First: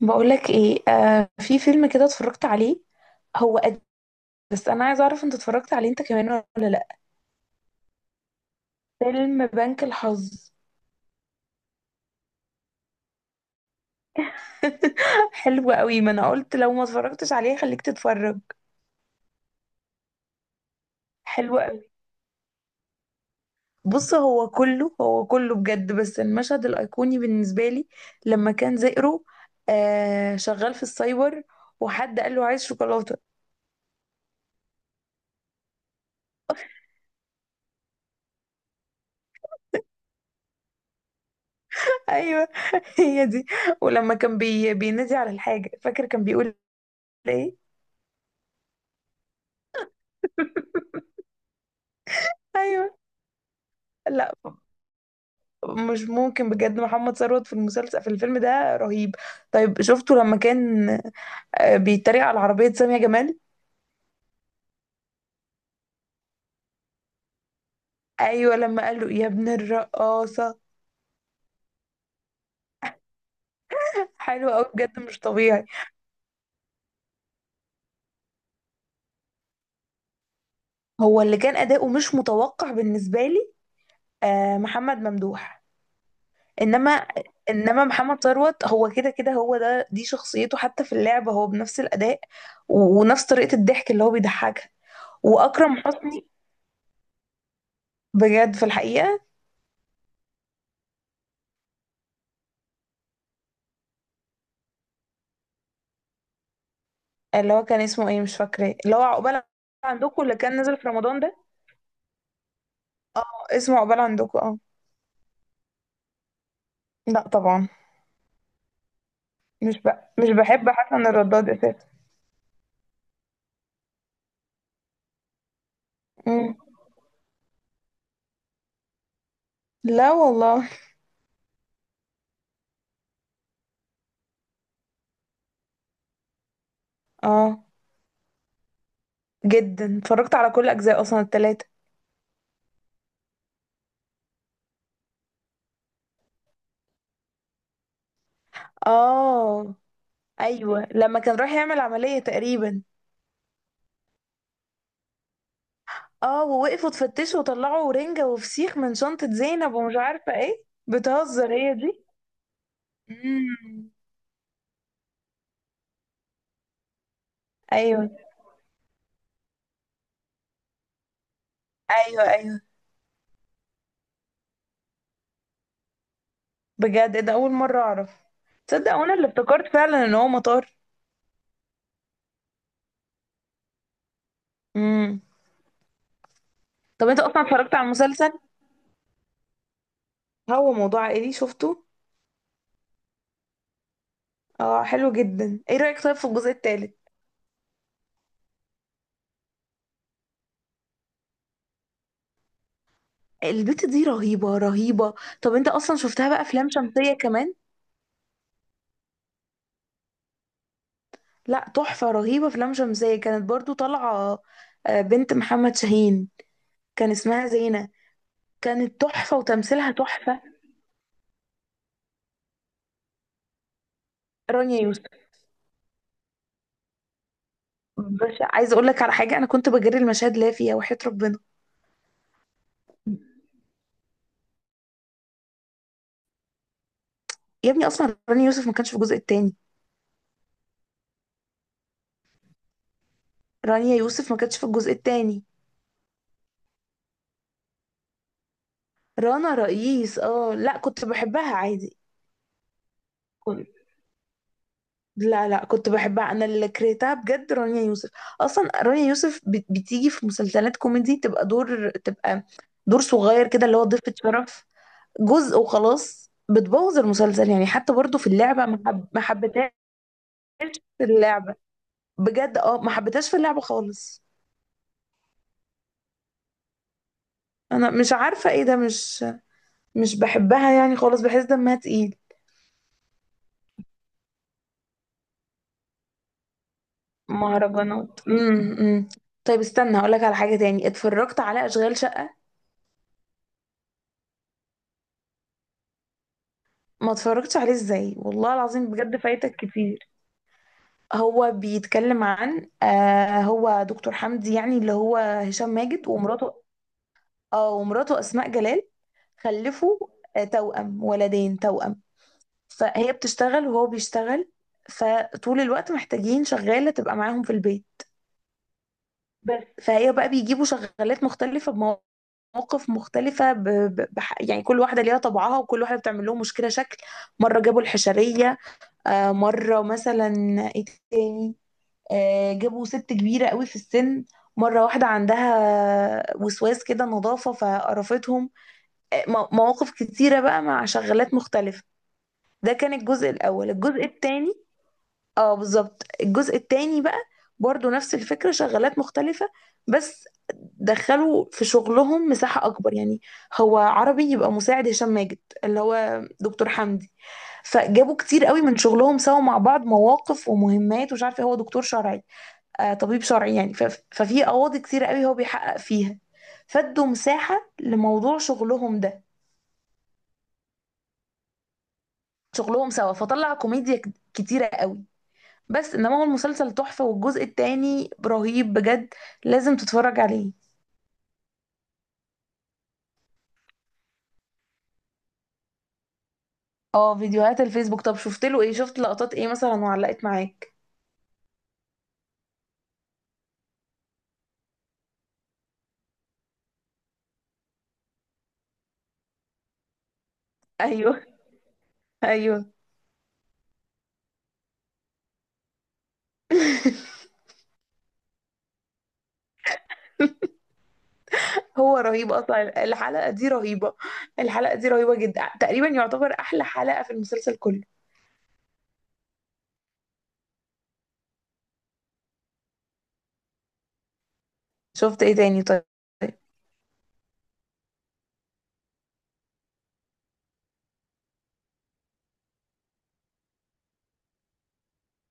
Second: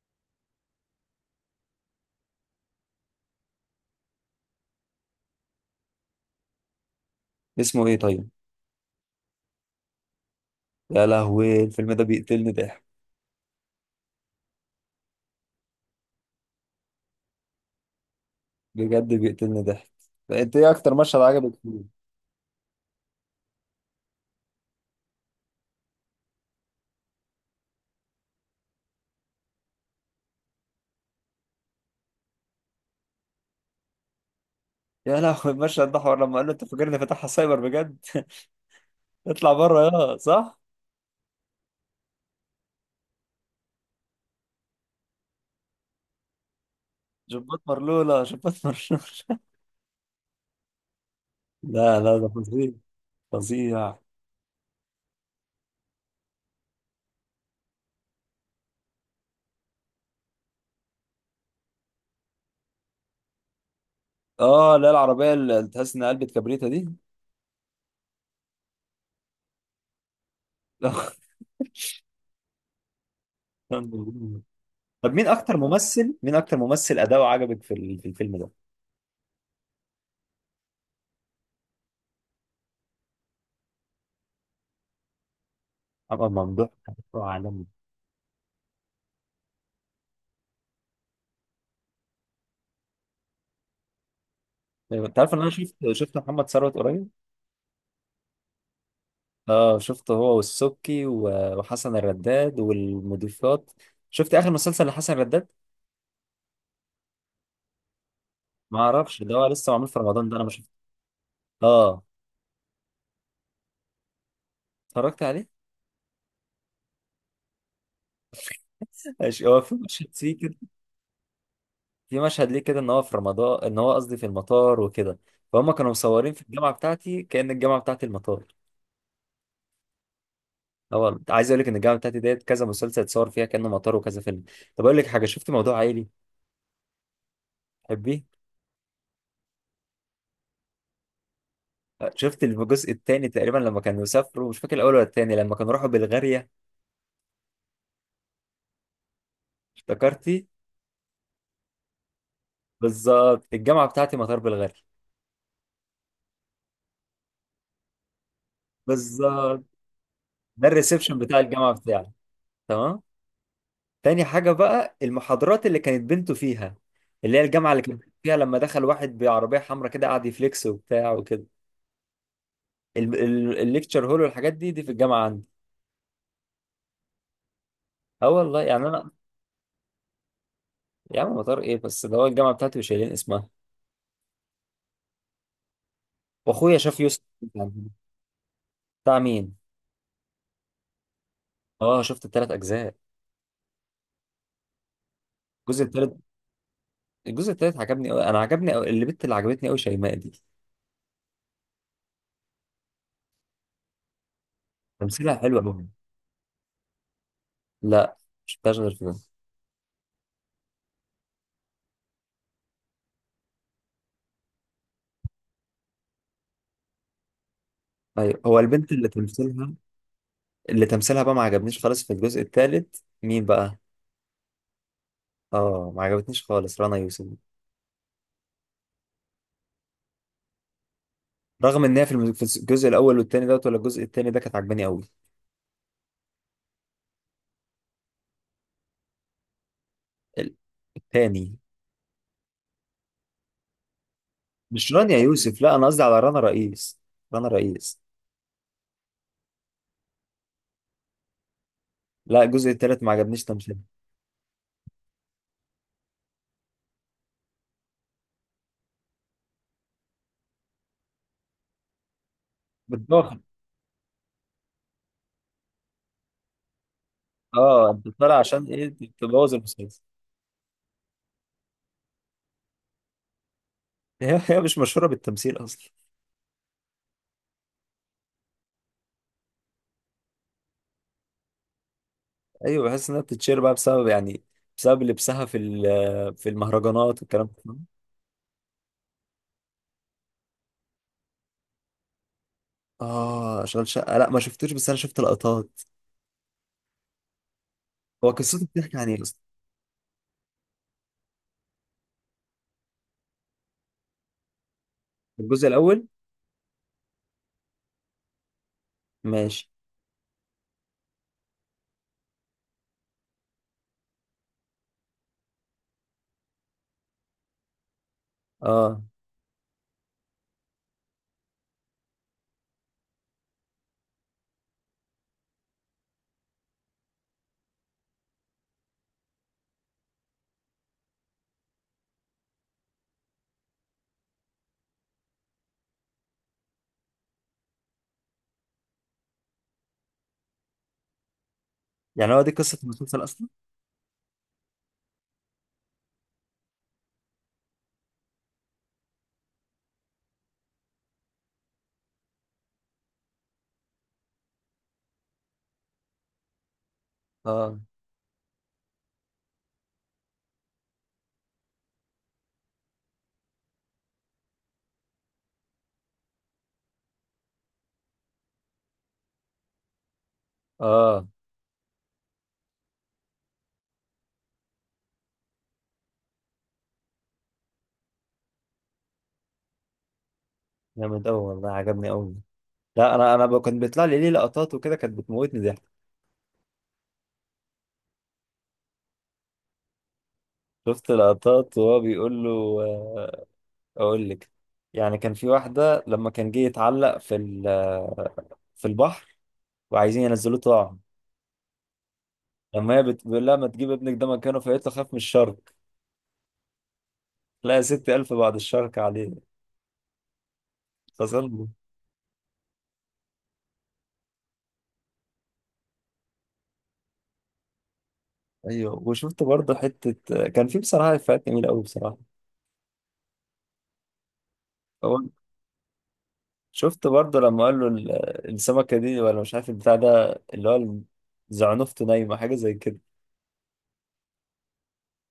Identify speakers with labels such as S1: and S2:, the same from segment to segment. S1: بقولك ايه؟ آه، في فيلم كده اتفرجت عليه، هو قديم بس انا عايزه اعرف انت اتفرجت عليه انت كمان ولا لا؟
S2: اسمه ايه طيب؟
S1: فيلم بنك الحظ.
S2: يا لهوي الفيلم ده بيقتلني ضحك.
S1: حلو قوي، ما انا قلت لو ما اتفرجتش عليه خليك تتفرج.
S2: بجد بيقتلني ضحك. انت ايه اكتر مشهد عجبك
S1: حلو قوي.
S2: فيه؟
S1: بص، هو كله بجد، بس المشهد الايقوني بالنسبه لي لما كان زئرو، آه، شغال في السايبر، وحد قال له عايز شوكولاته.
S2: يا لهوي المشهد ده حوار لما قال له انت فاكرني فاتحها سايبر بجد، اطلع بره يا صح.
S1: ايوه هي دي. ولما كان بينادي على الحاجه، فاكر كان بيقول
S2: جبات
S1: ايه؟
S2: مرلولة، جبات مرلولة. لا، لا، ده فظيع.
S1: ايوه.
S2: فظيع.
S1: مش ممكن بجد، محمد ثروت في المسلسل، في الفيلم ده رهيب. طيب شفته لما كان، آه، بيتريق على عربية سامية جمال؟
S2: اه لا، العربية اللي تحس انها قلبت كبريتة دي.
S1: ايوه، لما قال له يا ابن الرقاصة. حلو قوي بجد،
S2: طب
S1: مش
S2: مين اكتر
S1: طبيعي.
S2: ممثل، اداؤه عجبك في في الفيلم ده؟
S1: هو اللي كان اداؤه مش متوقع بالنسبة لي، آه، محمد ممدوح.
S2: محمد ممدوح
S1: انما،
S2: أداؤه عالمي.
S1: انما محمد ثروت هو كده كده، هو ده، دي شخصيته حتى في اللعبة هو بنفس الاداء ونفس طريقة الضحك اللي هو بيضحكها.
S2: طيب، انت عارف ان انا
S1: واكرم
S2: شفت
S1: حسني
S2: محمد ثروت قريب.
S1: بجد في الحقيقة.
S2: اه شفته هو والسبكي وحسن الرداد والمضيفات. شفت اخر مسلسل لحسن الرداد؟
S1: اللي هو كان اسمه ايه؟ مش فاكراه،
S2: ما
S1: اللي هو
S2: اعرفش، ده
S1: عقبال
S2: هو لسه معمول في
S1: عندكم،
S2: رمضان ده
S1: اللي
S2: انا ما
S1: كان
S2: شفته.
S1: نزل في رمضان ده.
S2: اه،
S1: اه، اسمه عقبال عندكم، اه.
S2: اتفرجت عليه.
S1: لا طبعا.
S2: ماشي، هو في
S1: مش ب...
S2: مشهد
S1: مش
S2: فيه كده،
S1: بحب حسن الرداد اساسا.
S2: في مشهد ليه كده ان هو في رمضان، ان هو قصدي في المطار وكده. فهم كانوا مصورين في
S1: مم.
S2: الجامعه بتاعتي كأن الجامعه بتاعتي المطار.
S1: لا والله.
S2: هو عايز اقول لك ان الجامعه بتاعتي ديت كذا مسلسل اتصور فيها كأنه مطار وكذا فيلم. طب اقول لك حاجه، شفت موضوع عائلي؟
S1: اه.
S2: تحبيه؟
S1: جدا، اتفرجت على كل اجزاء اصلا، التلاتة.
S2: شفت الجزء الثاني تقريبا لما كانوا سافروا، مش فاكر الاول ولا الثاني، لما كانوا راحوا بلغاريا.
S1: اه.
S2: افتكرتي؟
S1: ايوه، لما كان رايح يعمل عملية تقريبا.
S2: بالظبط، الجامعه بتاعتي مطار بالغالي.
S1: اه، ووقفوا تفتشوا وطلعوا رنجة وفسيخ من شنطة
S2: بالظبط.
S1: زينب، ومش عارفة ايه،
S2: ده الريسبشن بتاع
S1: بتهزر.
S2: الجامعه
S1: هي دي.
S2: بتاعي. تمام.
S1: مم.
S2: تاني حاجه بقى المحاضرات اللي كانت بنته فيها، اللي هي الجامعه اللي كانت
S1: ايوه،
S2: فيها لما دخل واحد بعربيه حمراء كده قعد يفليكس وبتاع وكده.
S1: ايوه. ايوه
S2: الليكتشر هول والحاجات دي، دي في الجامعه عندي.
S1: بجد، إيه ده، اول مرة اعرف.
S2: اه والله، يعني
S1: تصدق
S2: انا.
S1: وانا اللي افتكرت فعلا ان هو مطار.
S2: يا عم مطار ايه بس، ده هو الجامعه بتاعتي وشايلين اسمها.
S1: امم.
S2: واخويا شاف
S1: طب
S2: يوسف.
S1: انت اصلا اتفرجت على المسلسل؟
S2: بتاع مين؟
S1: هو موضوع عائلي شفته؟
S2: اه شفت الثلاث اجزاء.
S1: اه، حلو جدا. ايه
S2: الجزء
S1: رأيك
S2: الثالث،
S1: طيب في الجزء الثالث؟
S2: الجزء الثالث عجبني قوي، انا عجبني قوي اللي بنت، اللي عجبتني قوي شيماء دي.
S1: البت دي رهيبة، رهيبة.
S2: تمثيلها
S1: طب
S2: حلو
S1: انت
S2: قوي.
S1: اصلا شفتها بقى افلام شمسية كمان؟
S2: لا، مش غير في ده.
S1: لا، تحفة رهيبة، افلام شمسية كانت برضو طالعة، آه، بنت محمد شاهين، كان اسمها زينة.
S2: ايوه هو البنت
S1: كانت
S2: اللي
S1: تحفة
S2: تمثيلها،
S1: وتمثيلها تحفة.
S2: اللي تمثيلها بقى ما عجبنيش خالص في الجزء الثالث، مين بقى؟
S1: رانيا يوسف،
S2: اه ما عجبتنيش خالص رنا يوسف.
S1: بس عايزة اقول لك على حاجة، انا كنت بجري المشاهد اللي هي فيها، وحياة ربنا.
S2: رغم ان هي في في الجزء الاول والثاني دوت، ولا الجزء الثاني ده كانت عجباني قوي.
S1: يا ابني اصلا رانيا يوسف ما كانش في الجزء الثاني.
S2: الثاني.
S1: رانيا يوسف ما كانتش في
S2: مش
S1: الجزء
S2: رانيا
S1: التاني.
S2: يوسف، لا انا قصدي على رنا رئيس. رنا رئيس.
S1: رنا رئيس، اه، لا كنت بحبها عادي.
S2: لا الجزء الثالث ما عجبنيش
S1: كنت
S2: تمثيلها.
S1: لا لا، كنت بحبها، انا اللي كرهتها بجد رانيا يوسف. اصلا رانيا يوسف بتيجي في مسلسلات كوميدي تبقى دور، تبقى دور
S2: بتضخم.
S1: صغير كده، اللي هو ضيفة شرف جزء وخلاص، بتبوظ المسلسل يعني.
S2: اه
S1: حتى
S2: انت
S1: برضو في
S2: طالع عشان
S1: اللعبة
S2: ايه.
S1: ما
S2: تبوظ
S1: حبيتهاش.
S2: المسلسل.
S1: في اللعبة بجد، اه ما حبيتهاش في اللعبة خالص.
S2: هي مش مشهوره بالتمثيل اصلا.
S1: انا مش عارفة ايه ده، مش مش بحبها يعني خالص، بحس دمها تقيل.
S2: ايوه بحس انها بتتشير بقى بسبب، يعني بسبب لبسها في في المهرجانات الكلام ده.
S1: مهرجانات، امم. طيب استنى هقولك على حاجة تاني، اتفرجت على أشغال شقة؟
S2: اه اشغال شقه، لا ما شفتوش، بس انا شفت لقطات.
S1: ما اتفرجتش عليه؟ ازاي
S2: هو
S1: والله
S2: قصته
S1: العظيم،
S2: بتحكي عن
S1: بجد
S2: ايه اصلا؟
S1: فايتك كتير. هو بيتكلم عن، آه، هو دكتور حمدي يعني، اللي هو
S2: الجزء
S1: هشام
S2: الاول.
S1: ماجد ومراته. اه، ومراته أسماء جلال.
S2: ماشي.
S1: خلفوا، آه، توأم، ولدين توأم. فهي بتشتغل وهو بيشتغل، فطول الوقت محتاجين شغالة تبقى معاهم في البيت.
S2: اه.
S1: بس فهي بقى بيجيبوا شغالات مختلفة، مواقف مختلفة، يعني كل واحدة ليها طبعها وكل واحدة بتعمل لهم مشكلة شكل. مرة جابوا الحشرية، آه، مرة مثلا، ايه تاني، آه، جابوا ست كبيرة قوي في السن. مرة واحدة عندها وسواس كده نظافة فقرفتهم. آه، مواقف كتيرة بقى مع شغالات مختلفة.
S2: يعني هو دي
S1: ده
S2: قصه
S1: كان
S2: المسلسل
S1: الجزء
S2: اصلا؟
S1: الأول. الجزء التاني، اه بالظبط، الجزء التاني بقى برضو نفس الفكرة، شغالات مختلفة، بس دخلوا في شغلهم مساحة أكبر يعني. هو عربي يبقى مساعد هشام ماجد، اللي هو دكتور حمدي،
S2: اه.
S1: فجابوا كتير قوي من شغلهم سوا مع بعض، مواقف ومهمات، ومش عارفة، هو دكتور شرعي، آه، طبيب شرعي يعني. ففي قواضي كتير قوي هو بيحقق فيها، فادوا مساحة لموضوع شغلهم ده،
S2: اه
S1: شغلهم سوا، فطلع كوميديا كتيرة قوي. بس انما هو المسلسل تحفة، والجزء التاني رهيب بجد، لازم تتفرج عليه.
S2: جامد قوي والله، عجبني قوي. لا انا، كان بيطلع لي ليه لقطات وكده، كانت بتموتني ضحك.
S1: اه فيديوهات الفيسبوك. طب شفت له ايه؟ شفت لقطات ايه مثلا وعلقت معاك؟
S2: شفت لقطات وهو بيقول له، آه، اقول لك، يعني كان في واحده لما كان جه يتعلق في في البحر وعايزين ينزلوه طاعه.
S1: ايوه، ايوه.
S2: لما هي بتقول لها ما تجيب ابنك ده مكانه، فقالت له خاف من الشرك. لا يا ستي ألف بعد الشرك عليه. فظل.
S1: هو رهيب اصلا، الحلقة دي رهيبة، الحلقة دي رهيبة جدا، تقريبا يعتبر احلى حلقة في المسلسل كله.
S2: أيوه وشفت برضه حتة، كان في بصراحة إفيهات جميلة أوي بصراحة. هو
S1: شفت ايه تاني طيب؟
S2: شفت برضه لما قال له السمكة دي ولا مش عارف البتاع ده، اللي هو زعنفته نايمة حاجة زي كده،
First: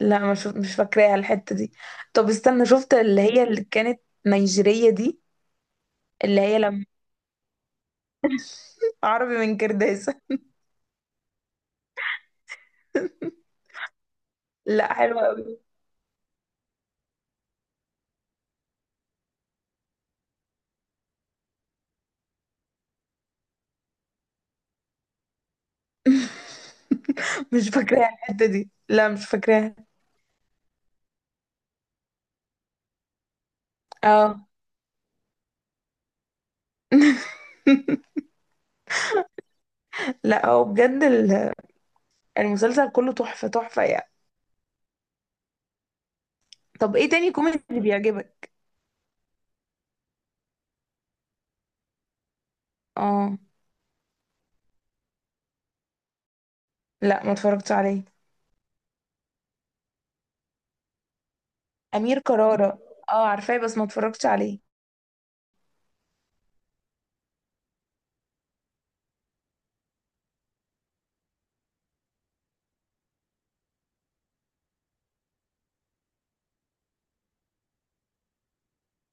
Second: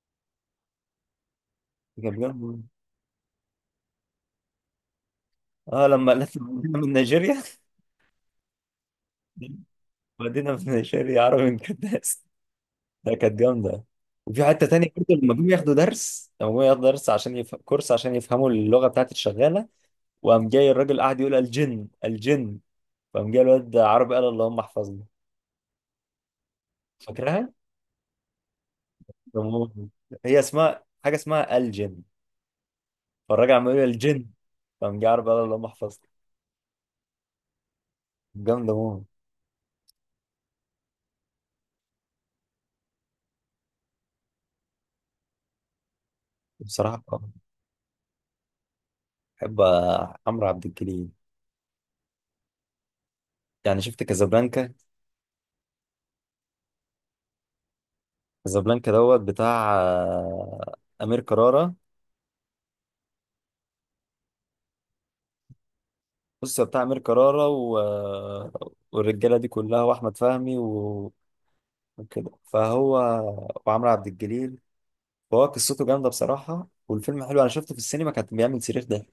S1: لا، مش فاكراها الحتة دي.
S2: كان
S1: طب
S2: بيقول.
S1: استنى، شفت اللي هي اللي كانت نيجيرية دي؟
S2: اه لما قالت
S1: اللي
S2: له
S1: هي
S2: مدينة
S1: لما
S2: من نيجيريا.
S1: عربي من كرداسة.
S2: مدينة من نيجيريا، عربي من كداس. ده كانت جامدة. وفي حتة تانية
S1: لا
S2: برضه لما جم
S1: حلوة.
S2: ياخدوا درس، لما جم ياخدوا درس عشان كورس عشان يفهموا اللغة بتاعت الشغالة. وقام جاي الراجل قاعد يقول الجن الجن، فقام جاي الواد عربي قال اللهم احفظنا. فاكرها؟
S1: مش فاكراها الحتة دي، لا مش
S2: بموت.
S1: فاكراها.
S2: هي اسمها حاجه اسمها الجن، فالراجل عمال يقول الجن،
S1: اه.
S2: فقام جاي عربي قال اللهم احفظنا. جامده موت.
S1: لا هو بجد المسلسل كله تحفة، تحفة يعني. طب
S2: بصراحه.
S1: ايه تاني كوميدي بيعجبك؟
S2: بحب عمرو عبد الجليل.
S1: اه،
S2: يعني شفت كازابلانكا؟
S1: لا ما اتفرجتش عليه.
S2: كازابلانكا دوت بتاع امير كرارة.
S1: أمير كرارة، اه عارفاه بس ما اتفرجتش عليه.
S2: بص هو بتاع امير كرارة والرجاله دي كلها واحمد فهمي وكده فهو، وعمرو عبد الجليل. فهو قصته جامده بصراحه، والفيلم حلو، انا شفته في السينما كان بيعمل صريخ ده.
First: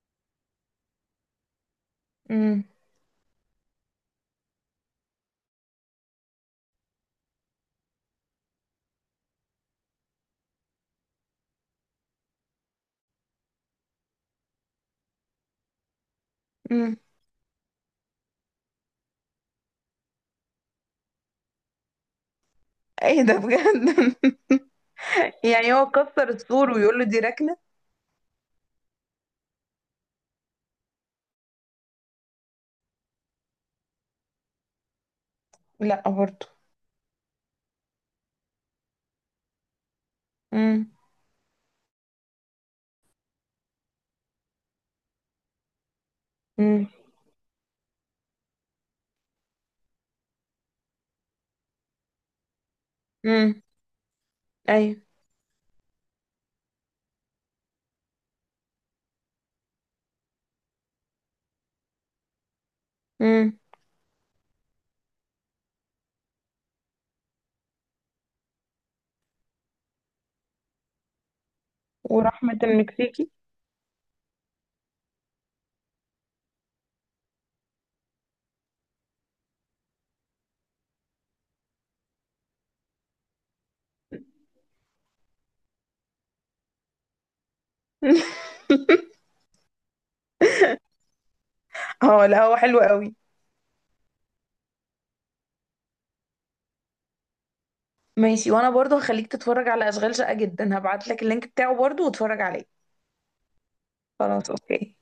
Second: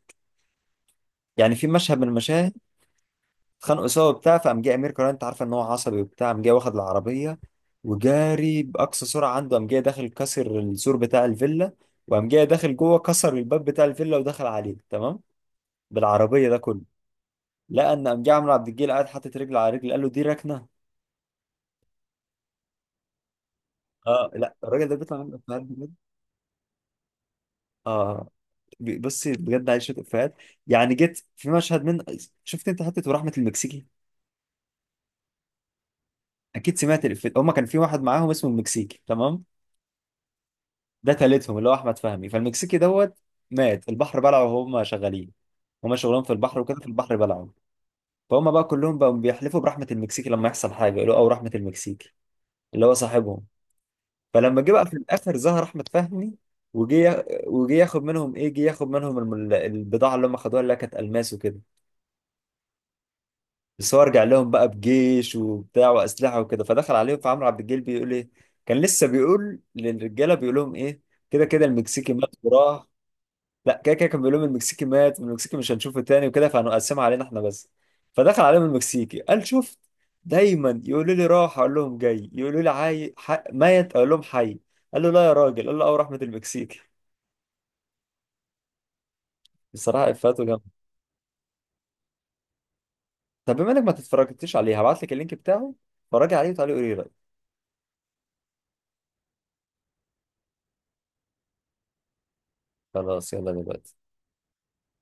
S2: يعني في مشهد من المشاهد
S1: امم.
S2: اتخانقوا سوا وبتاع، فقام جه امير كرارة، انت عارفه ان هو عصبي وبتاع، قام جه واخد العربيه وجاري باقصى سرعه عنده، قام جه داخل كسر السور بتاع الفيلا، وقام جه داخل جوه كسر الباب بتاع الفيلا ودخل عليه تمام بالعربيه ده كله.
S1: امم.
S2: لقى ان قام جه عمرو عبد الجليل قاعد حاطط رجل على رجل قال له دي ركنه.
S1: ايه ده بجد؟
S2: اه لا الراجل ده بيطلع منه افيهات
S1: يعني هو
S2: بجد.
S1: كسر السور ويقول له دي ركنة؟
S2: اه بصي بجد عايش شويه افيهات. يعني جيت في مشهد من، شفت انت حته ورحمه المكسيكي؟
S1: لا برضه.
S2: اكيد سمعت الافيه، هما كان في واحد معاهم اسمه المكسيكي تمام،
S1: امم.
S2: ده تالتهم اللي هو احمد فهمي، فالمكسيكي دوت مات، البحر بلعه وهم شغالين. هما شغلهم في البحر وكده، في
S1: امم.
S2: البحر بلعه. فهم بقى كلهم بقوا بيحلفوا برحمة المكسيكي لما يحصل حاجة يقولوا او رحمة المكسيكي، اللي هو صاحبهم.
S1: امم.
S2: فلما جه بقى في
S1: ايوه.
S2: الاخر ظهر احمد فهمي، وجه ياخد منهم ايه، جه ياخد منهم البضاعة اللي هم خدوها اللي هي كانت الماس وكده.
S1: امم.
S2: بس هو رجع لهم بقى بجيش وبتاع واسلحه وكده، فدخل عليهم، فعمرو عبد الجليل بيقول ايه، كان لسه بيقول للرجاله، بيقول لهم ايه، كده كده المكسيكي مات
S1: ورحمة
S2: وراح.
S1: المكسيكي.
S2: لا كده كده كان بيقول لهم المكسيكي مات، المكسيكي مش هنشوفه تاني وكده فهنقسمها علينا احنا بس. فدخل عليهم المكسيكي قال شفت، دايما يقولوا لي راح اقول لهم جاي، يقولوا لي ميت اقول لهم حي. قال له لا يا راجل، قال له اه رحمه المكسيكي. بصراحه افاته جامده.
S1: اه لا هو حلو قوي.
S2: طب بما انك ما تتفرجتش عليه هبعت لك اللينك بتاعه، اتفرج عليه وتعالى قولي رايك.
S1: ماشي، وانا برضو هخليك تتفرج على اشغال شقة، جدا هبعت لك اللينك بتاعه برضو، واتفرج عليه.
S2: خلاص يلا دلوقتي.
S1: خلاص، اوكي.